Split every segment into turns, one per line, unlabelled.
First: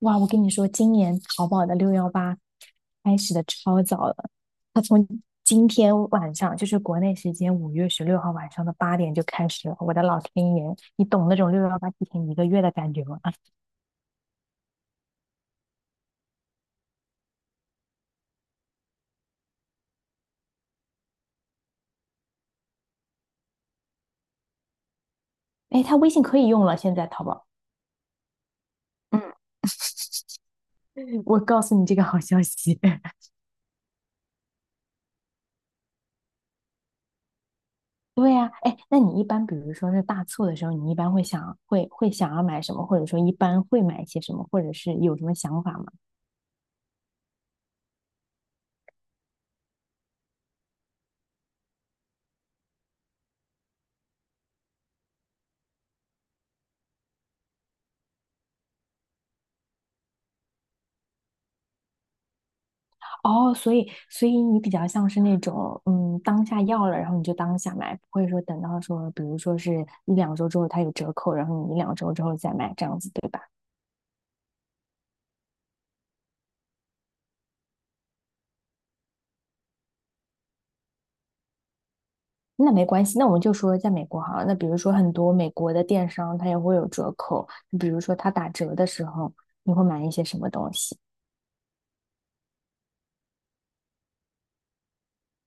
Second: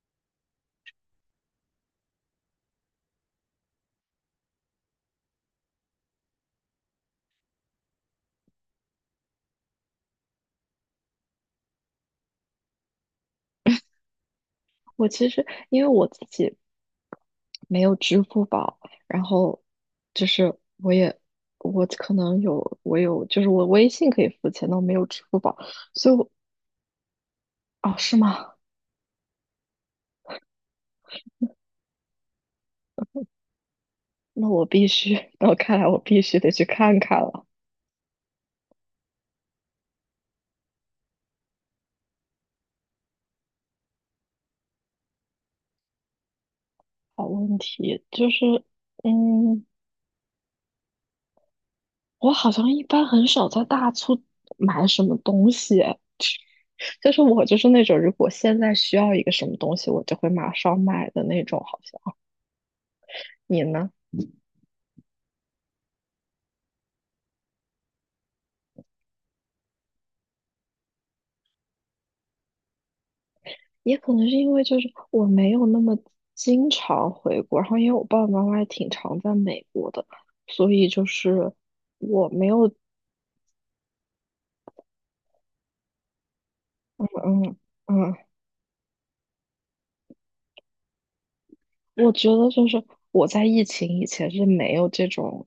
哇，我跟你说，今年淘宝的六幺八开始的超早了，它从今天晚上，就是国内时间5月16号晚上的八点就开始了。我的老天爷，你懂那种六幺八提前一个月的感觉吗？
我其实因为我自己没有支付宝，然后就是我也我可能有我有就是我微信可以付钱，但我没有支付宝，
哎，他微
所以
信
我
可以用了，现在淘宝。
哦是吗？
嗯。我告诉你这个好消息。
那我必须，那我看来我必须得去看看了。
对呀，哎，那你一般比如说是大促的时候，你一般会想要买什么，或者说一般会买一些什么，或者是有什么想法吗？
好问题就是，嗯，我好像一般很少在大促买什么东西，就是我就是那种如果现在需要一个什么东西，我就会马上买的那种，好像
哦，
你
所
呢？
以所以你比较像是那种，嗯，当下要了，然后你就当下买，不会说等到说，比如说是一两周之后它有折扣，然后你一两周之后再买这样子，对吧？
也可能是因为就是我没有那么经常回国，然后因为我爸爸妈妈也挺常在美国的，所以就是我没
那
有，
没关系，那我们就说在美国好了，那比如说很多美国的电商它也会有折扣，
嗯
比如
嗯，
说它打折的时候，你会买一些什么东西？
我觉得就是我在疫情以前是没有这种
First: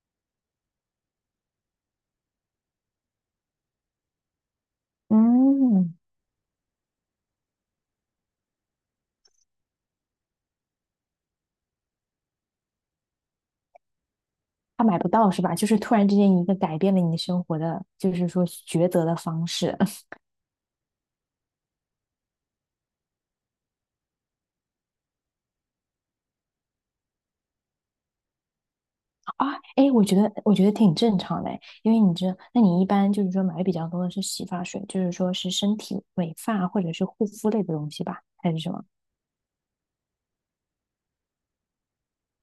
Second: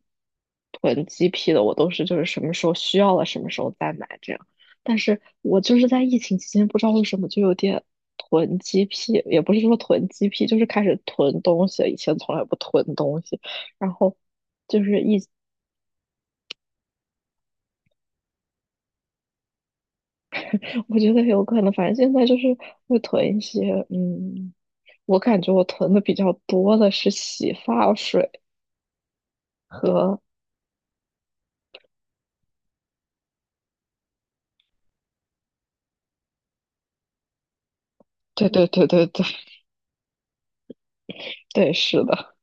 囤积癖的，我都是就是什么时候需要了什么时候再买这样，但是我就是
嗯，
在疫情期间不知道为什么就有点。囤积癖也不是说囤积癖，就是开始囤东西以前从来不囤东西，然后就
它买
是
不
疫
到是吧？就是突然之间一个改变了你生活的，就是说抉择的方式。
我觉得有可能，反正现在就是会囤一些，我感觉我囤的比较多的是洗发水。
啊，哎，我觉得挺正常的诶，因为你知道，那你一般就是说买的比较多的是洗发水，就是说是身体美发或者是护肤类的东西吧，
对
还是
对
什么？
对对对对，是的，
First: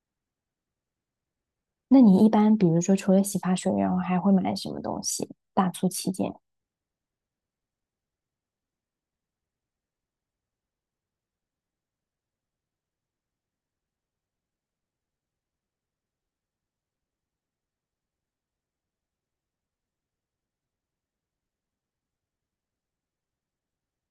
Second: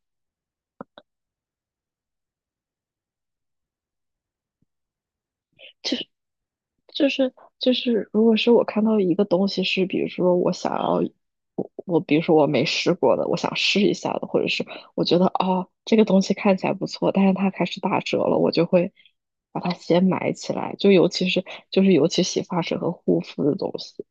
那你一般比如说除了洗发水，然后还会买什么东西？大促期间。
就是，如果是我看到一个东西是，比如说我想要，我比如说我没试过的，我想试一下的，或者是我觉得哦这个东西看起来不错，但是它开始打折了，我就会把它先买起来，就尤其是就是尤其洗发水和护肤的东西，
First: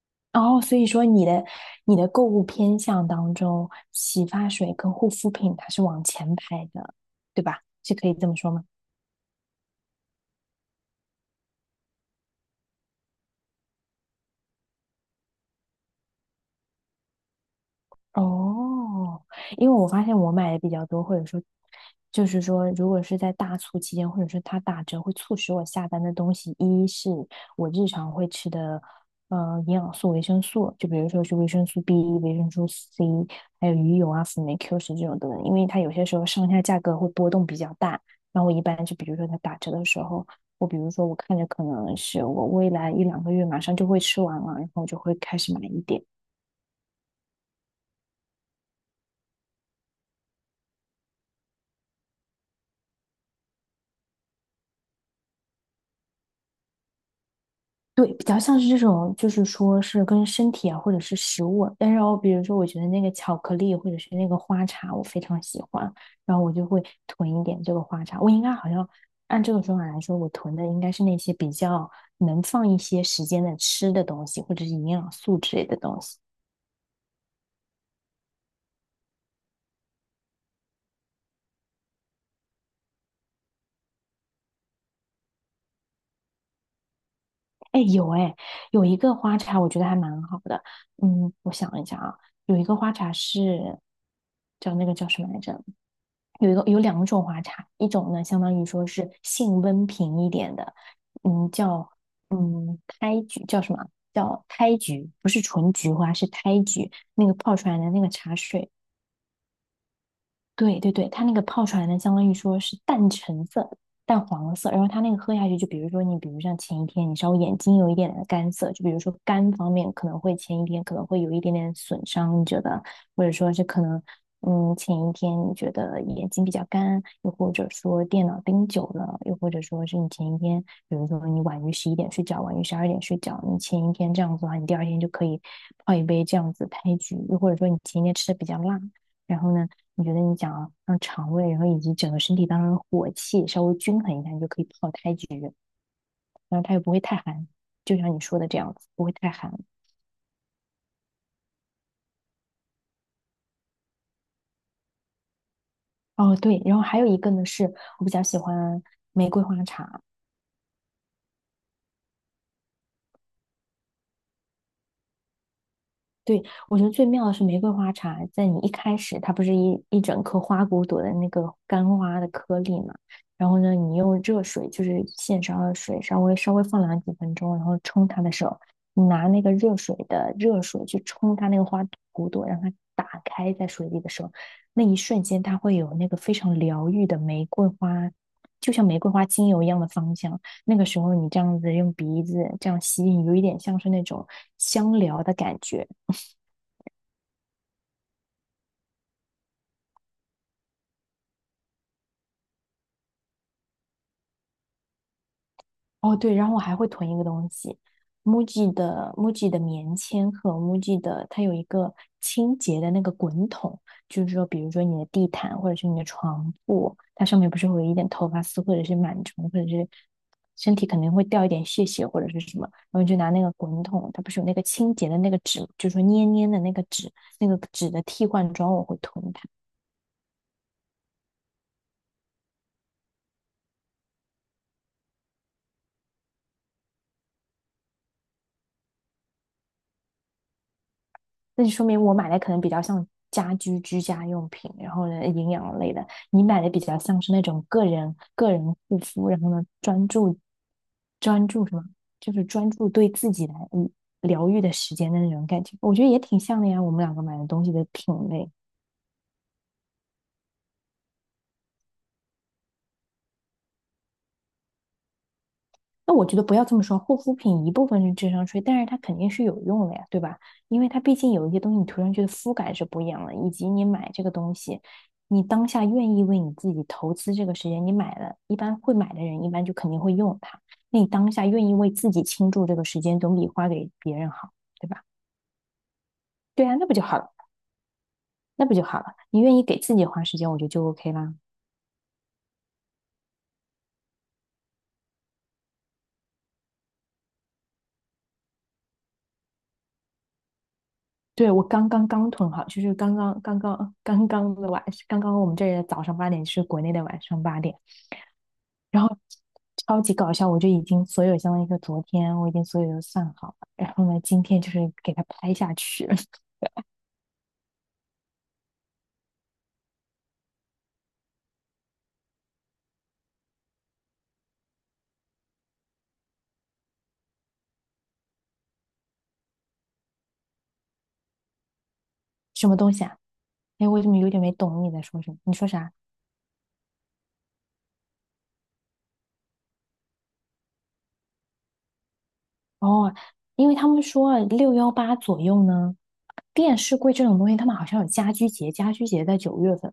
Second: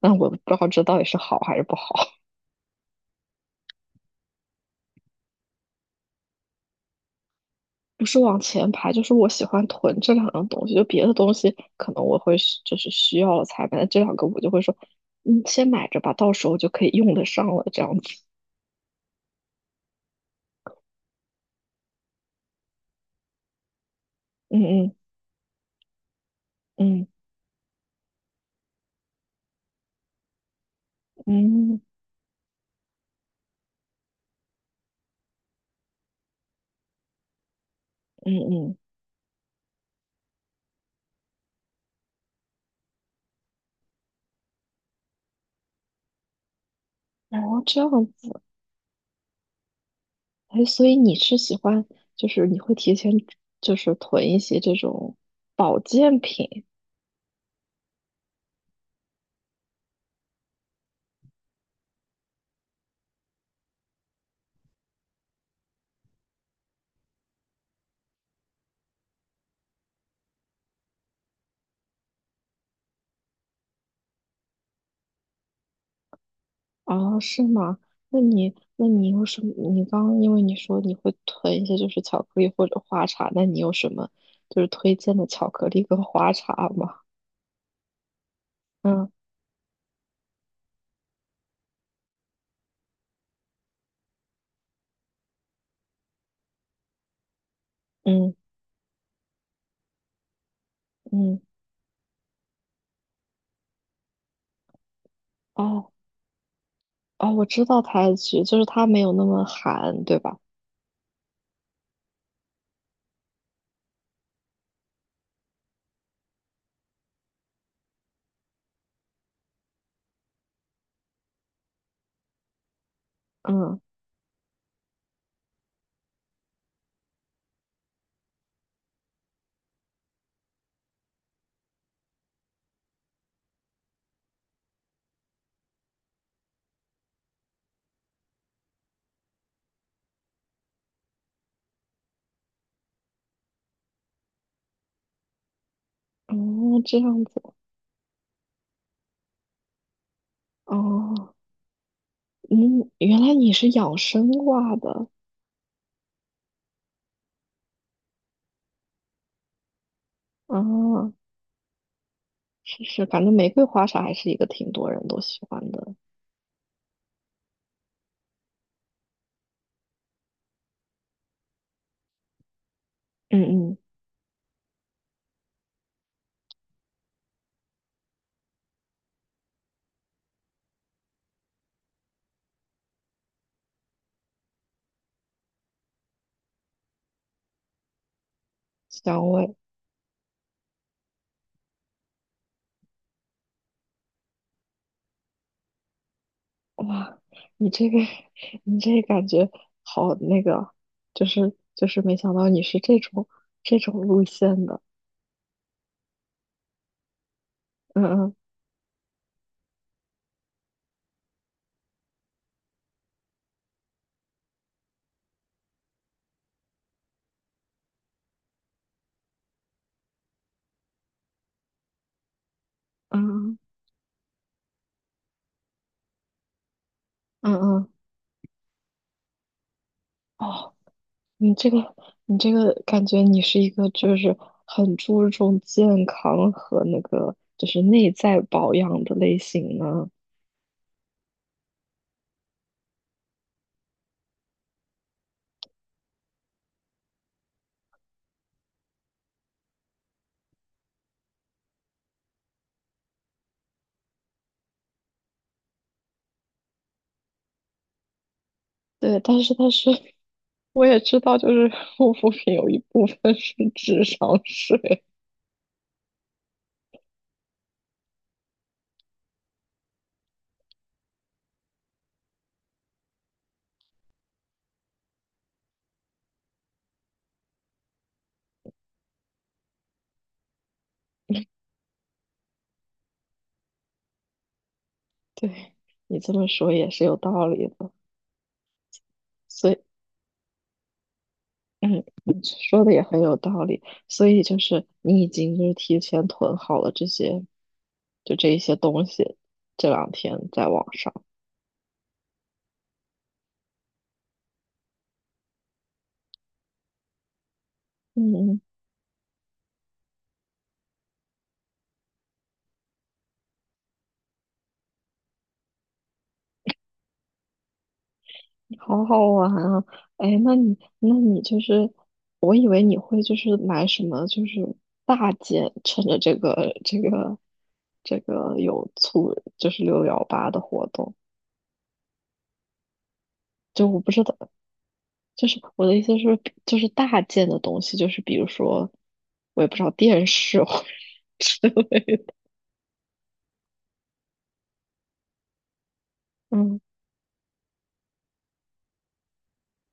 但我不知
哦，
道
所
这
以
到底
说
是
你
好
的
还是不好。
购物偏向当中，洗发水跟护肤品它是往前排的，对吧？是
不
可以
是
这么
往
说吗？
前排，就是我喜欢囤这两样东西。就别的东西可能我会需就是需要了才买，这两个我就会说，先买着吧，到时候就可以用得上了，这样子。
哦，因为我发现我买的比较多，或者说，就是说，如果是在大促期间，或者是它
嗯
打
嗯
折，会促使我下单的东西，一
嗯
是我日常会吃的，营养素、维生素，就比如说是维生素
嗯
B、维生素 C，还有鱼油啊、辅酶Q10这种等等，因为它有些时候上下价格会波动比较大，然后我一
嗯
般就比如说它打折的时候，我比如说我看着可能是我未来一两个月马上就会吃完了，然后我就会开始买一点。
嗯，哦，这样子。哎，所以你是喜欢，就是你会提前就是囤一些这种保健品，
对，比较像是这种，就是说是跟身体啊，或者是食物啊，但是哦，比如说，我觉得那个巧克力或者是那个花茶，我非常喜欢，然后我就会囤一点这个花茶。我应该好像按这个说法来说，我囤的应该是那些比较能放一些时间的吃的东西，或者是营养素之类的东西。
哦，是吗？那你，那你有什么？你刚刚因为你说你会囤一些就是巧克力或者花茶，那你有什么就是推荐的巧克力跟花茶吗？
哎，有哎，有一
嗯
个花茶，我觉得还蛮好的。嗯，我想一下啊，有一个花茶是叫那个叫什么来着？有一个有两种花茶，一种呢
嗯
相当于说是性温平一点的，
嗯，
嗯，叫胎菊，叫什么？叫胎菊，不是纯
哦
菊花，是胎菊。那
哦，
个
我
泡
知
出来
道
的那个
胎
茶
菊，就是
水
它没有那么寒，对吧？
对对对，它那个泡出来呢，相当于说是淡橙色、淡黄色，然后它那个喝下去，就比如说你，比如像前一天你稍微眼睛有一点点干涩，就比如说肝方面可能会前一天可能会有一点点损伤，你觉得，或者说是
嗯
可能，嗯，前一天你觉得眼睛比较干，又或者说电脑盯久了，又或者说是你前一天，比如说你晚于11点睡觉，晚于12点睡觉，你前一天这样子的话，你第二天就可以泡一杯这样子开局，又或者说你前一天吃的比较辣。然后呢，你觉得你想要让肠胃，然后以及整个身体当中的火气稍微均衡一下，你就可以泡胎菊。然后它又
哦，
不
这
会太
样子
寒，就像你说的这样子，不会太寒。
哦，嗯，原来你是养生挂的
哦，对，然后还有一个呢，是我比较喜欢玫瑰花茶。
啊，哦是是，反正玫瑰花茶还是一个挺多人都喜欢的，
对，我觉得最妙的是玫瑰花茶，在你一开始，它不是一整颗花骨朵的那个干花的颗粒嘛？
嗯
然后呢，
嗯，
你用热水，就是现烧的水，稍微稍微放凉几分钟，然后冲它的时候，你拿那个热水的热水去冲它那个花骨朵，让它打开在水里的时候，那一瞬间它会有那个非常疗愈的玫瑰花，就像玫瑰
香
花精
味。
油一样的芳香。那个时候你这样子用鼻子这样吸，有一点像是那种香疗的感觉。
哇，你这个，你这感觉好那个，就是没想到你是这种路线的，
哦，对，然后我还会囤一个东西
嗯嗯
，MUJI 的 MUJI 的棉签和 MUJI 的，它有一个清洁的那个滚筒，就是说，比如说你的地毯或者是你的床铺，它上面不是会有一点头发丝或者是螨虫，或者是身体肯定会掉一点屑屑或者是什么，然后你就拿那个
嗯
滚筒，它不是有那个清洁的那个纸，就是说捏捏的那个纸，那
嗯
个纸
嗯，
的替换装，我会囤它。
哦，你这个你这个感觉你是一个就是很注重健康和那个就是内在保养的类型呢。
那就说明我买的可能比较像家居居家用品，然后呢营养类的，你买的比较像是那种个人护肤，然后呢专注什么，就是专注对自己来疗愈的时间的那种感觉，我觉得也挺像的呀，我们两个买的东西的品类。
对，但是我也知道，就是护肤品有一部分是 智商税。
那我觉得不要这么说，护肤品一部分是智商税，但是它肯定是有用的呀，对吧？因为它毕竟有一些东西你涂上去的肤感是不一样的，以及你买这个东西，你当下愿意为你自己投资这个时间，你买了，一般会买的人一般就肯定会用它。那你当下愿意为自己倾注这个时间，总比花给别人好，对吧？
对，你这么
对
说
啊，那
也
不就
是有
好了，
道理的。
那不就好了。你愿意
所以。
给自己花时间，我觉得就 OK 啦。
嗯，你说的也很有道理，所以就是你已经就是提前囤好了这些，就这一些东西，这两天在网上，
对，我刚囤好，就是刚刚的晚，刚刚我们这里的早上八点是国内的晚上八点。
嗯，
然后超级搞笑，我就已经所有相当于说昨天我已经所有都算好了，然后呢，今天就是给它拍下去。
好好玩啊！哎，那你就是，我以为你会就是买什么就是大件，趁着这个有促就是六幺八的活动，
什么东西啊？
就
哎，
我
我怎
不
么
知
有
道
点没懂你在说什么？
就
你
是
说
我
啥？
的意思是，就是大件的东西，就是比如说，我也不知道电视或者 之类的
哦，因为他们说啊六幺八左右呢，电
嗯，
视柜这种东西，他们好像有家居节，家居节在九月份。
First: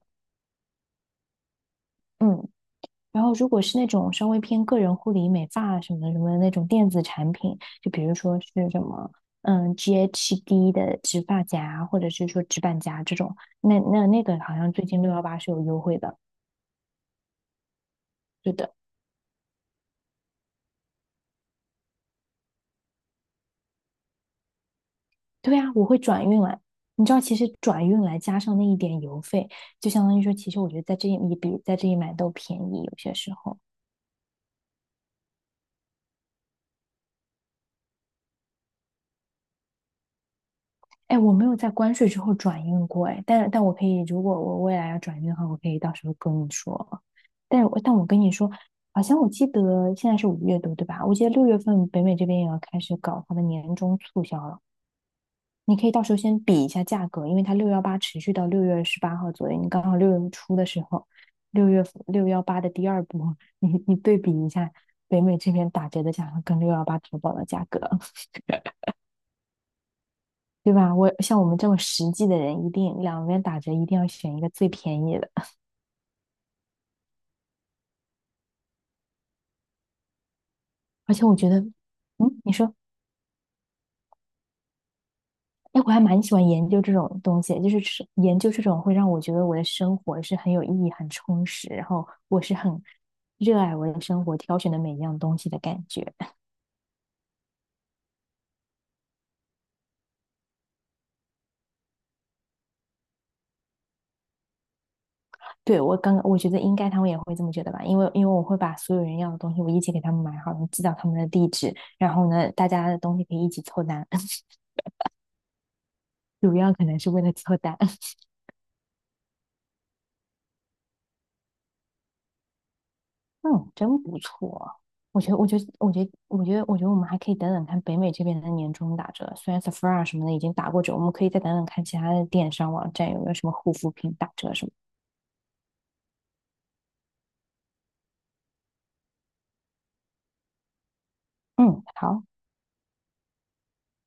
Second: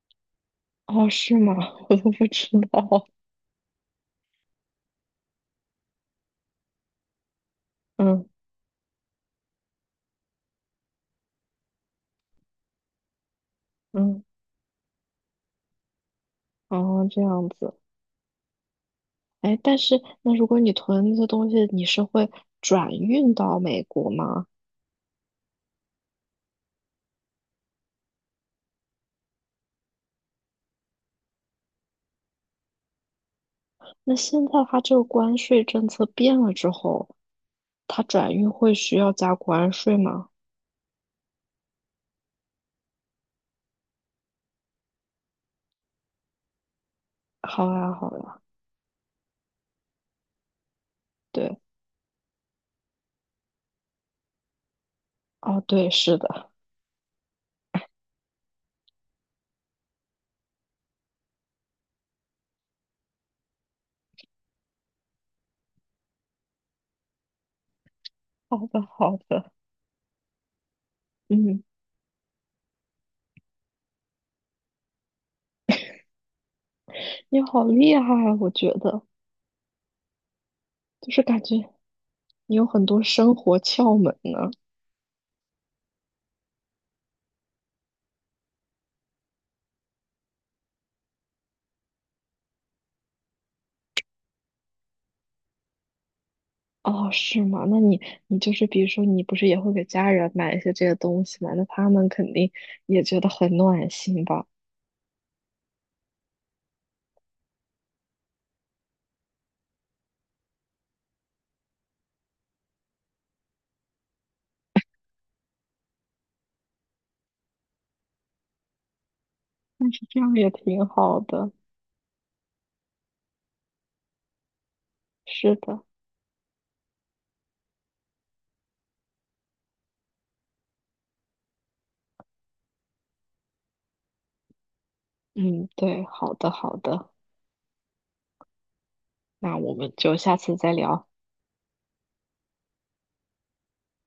哦，是吗？我都不知
嗯，
道。
然后，如果是那种稍微偏个人护理、美发什么什么的那种电子产品，就比如
嗯
说是什么，嗯，GHD 的直发夹，或者是说直板夹这种，
嗯，
那个好像最近六幺八是有优惠的。
哦，这样子。
对的。
哎，但是那如果你囤那些东西，你是会转运到美国吗？
对啊，我会转运来。你知道，其实转运来加上那一点邮费，就相当于说，其实我觉得在这里也比在这里买都便宜，有些时候。
那现在它这个关税政策变了之后，它转运会需要加关税吗？
哎，我没有在关税之后转运过哎，但我可以，如果我未来要转运的话，我可以到时候跟你说。
好呀，
但我
好
跟你
呀，
说，好像我记得现在是五月多，对吧？我记得六月
对，
份北美这边也要开始搞它的年终促销了，
哦，
你可
对，
以到时
是
候先
的，
比一下价格，因为它六幺八持续到6月18号左右，你刚好六月初的时候，六月六幺八的第二波，你对比一下北美这边打折的价格跟六幺八淘宝的价格。
好的，好的，
对吧？我像我们
嗯。
这么实际的人，一定两边打折，一定要选一个最便宜的。
你好厉害啊，我觉得就
而
是
且我
感
觉得，
觉
嗯，你
你有
说，
很多生活窍门呢。
哎，我还蛮喜欢研究这种东西，就是吃研究这种会让我觉得我的生活是很有意义、很充实，然后我是很热爱我的生活，挑选的每一样东西的感觉。
哦，是吗？那你你就是比如说，你不是也会给家人买一些这些东西吗？那他们肯定也觉得很暖心吧？
对，我刚刚我觉得应该他们也会这么觉得吧，因为我会把所有人要的东西我一起给他们买好，然后寄到他们的地址，然后呢，大家的东西可以一起凑单，主要可能是为了凑单。
这样也挺好的。
嗯，真不错。
是的，
我觉得我们还可以等等看北美这边的年终打折。虽然 Sephora 什么的已经打过折，我们可以再等等看其他的电商网站有没有什么护肤品打折什么。
嗯，对，好的，好的。那我们就下次再聊。
嗯，好。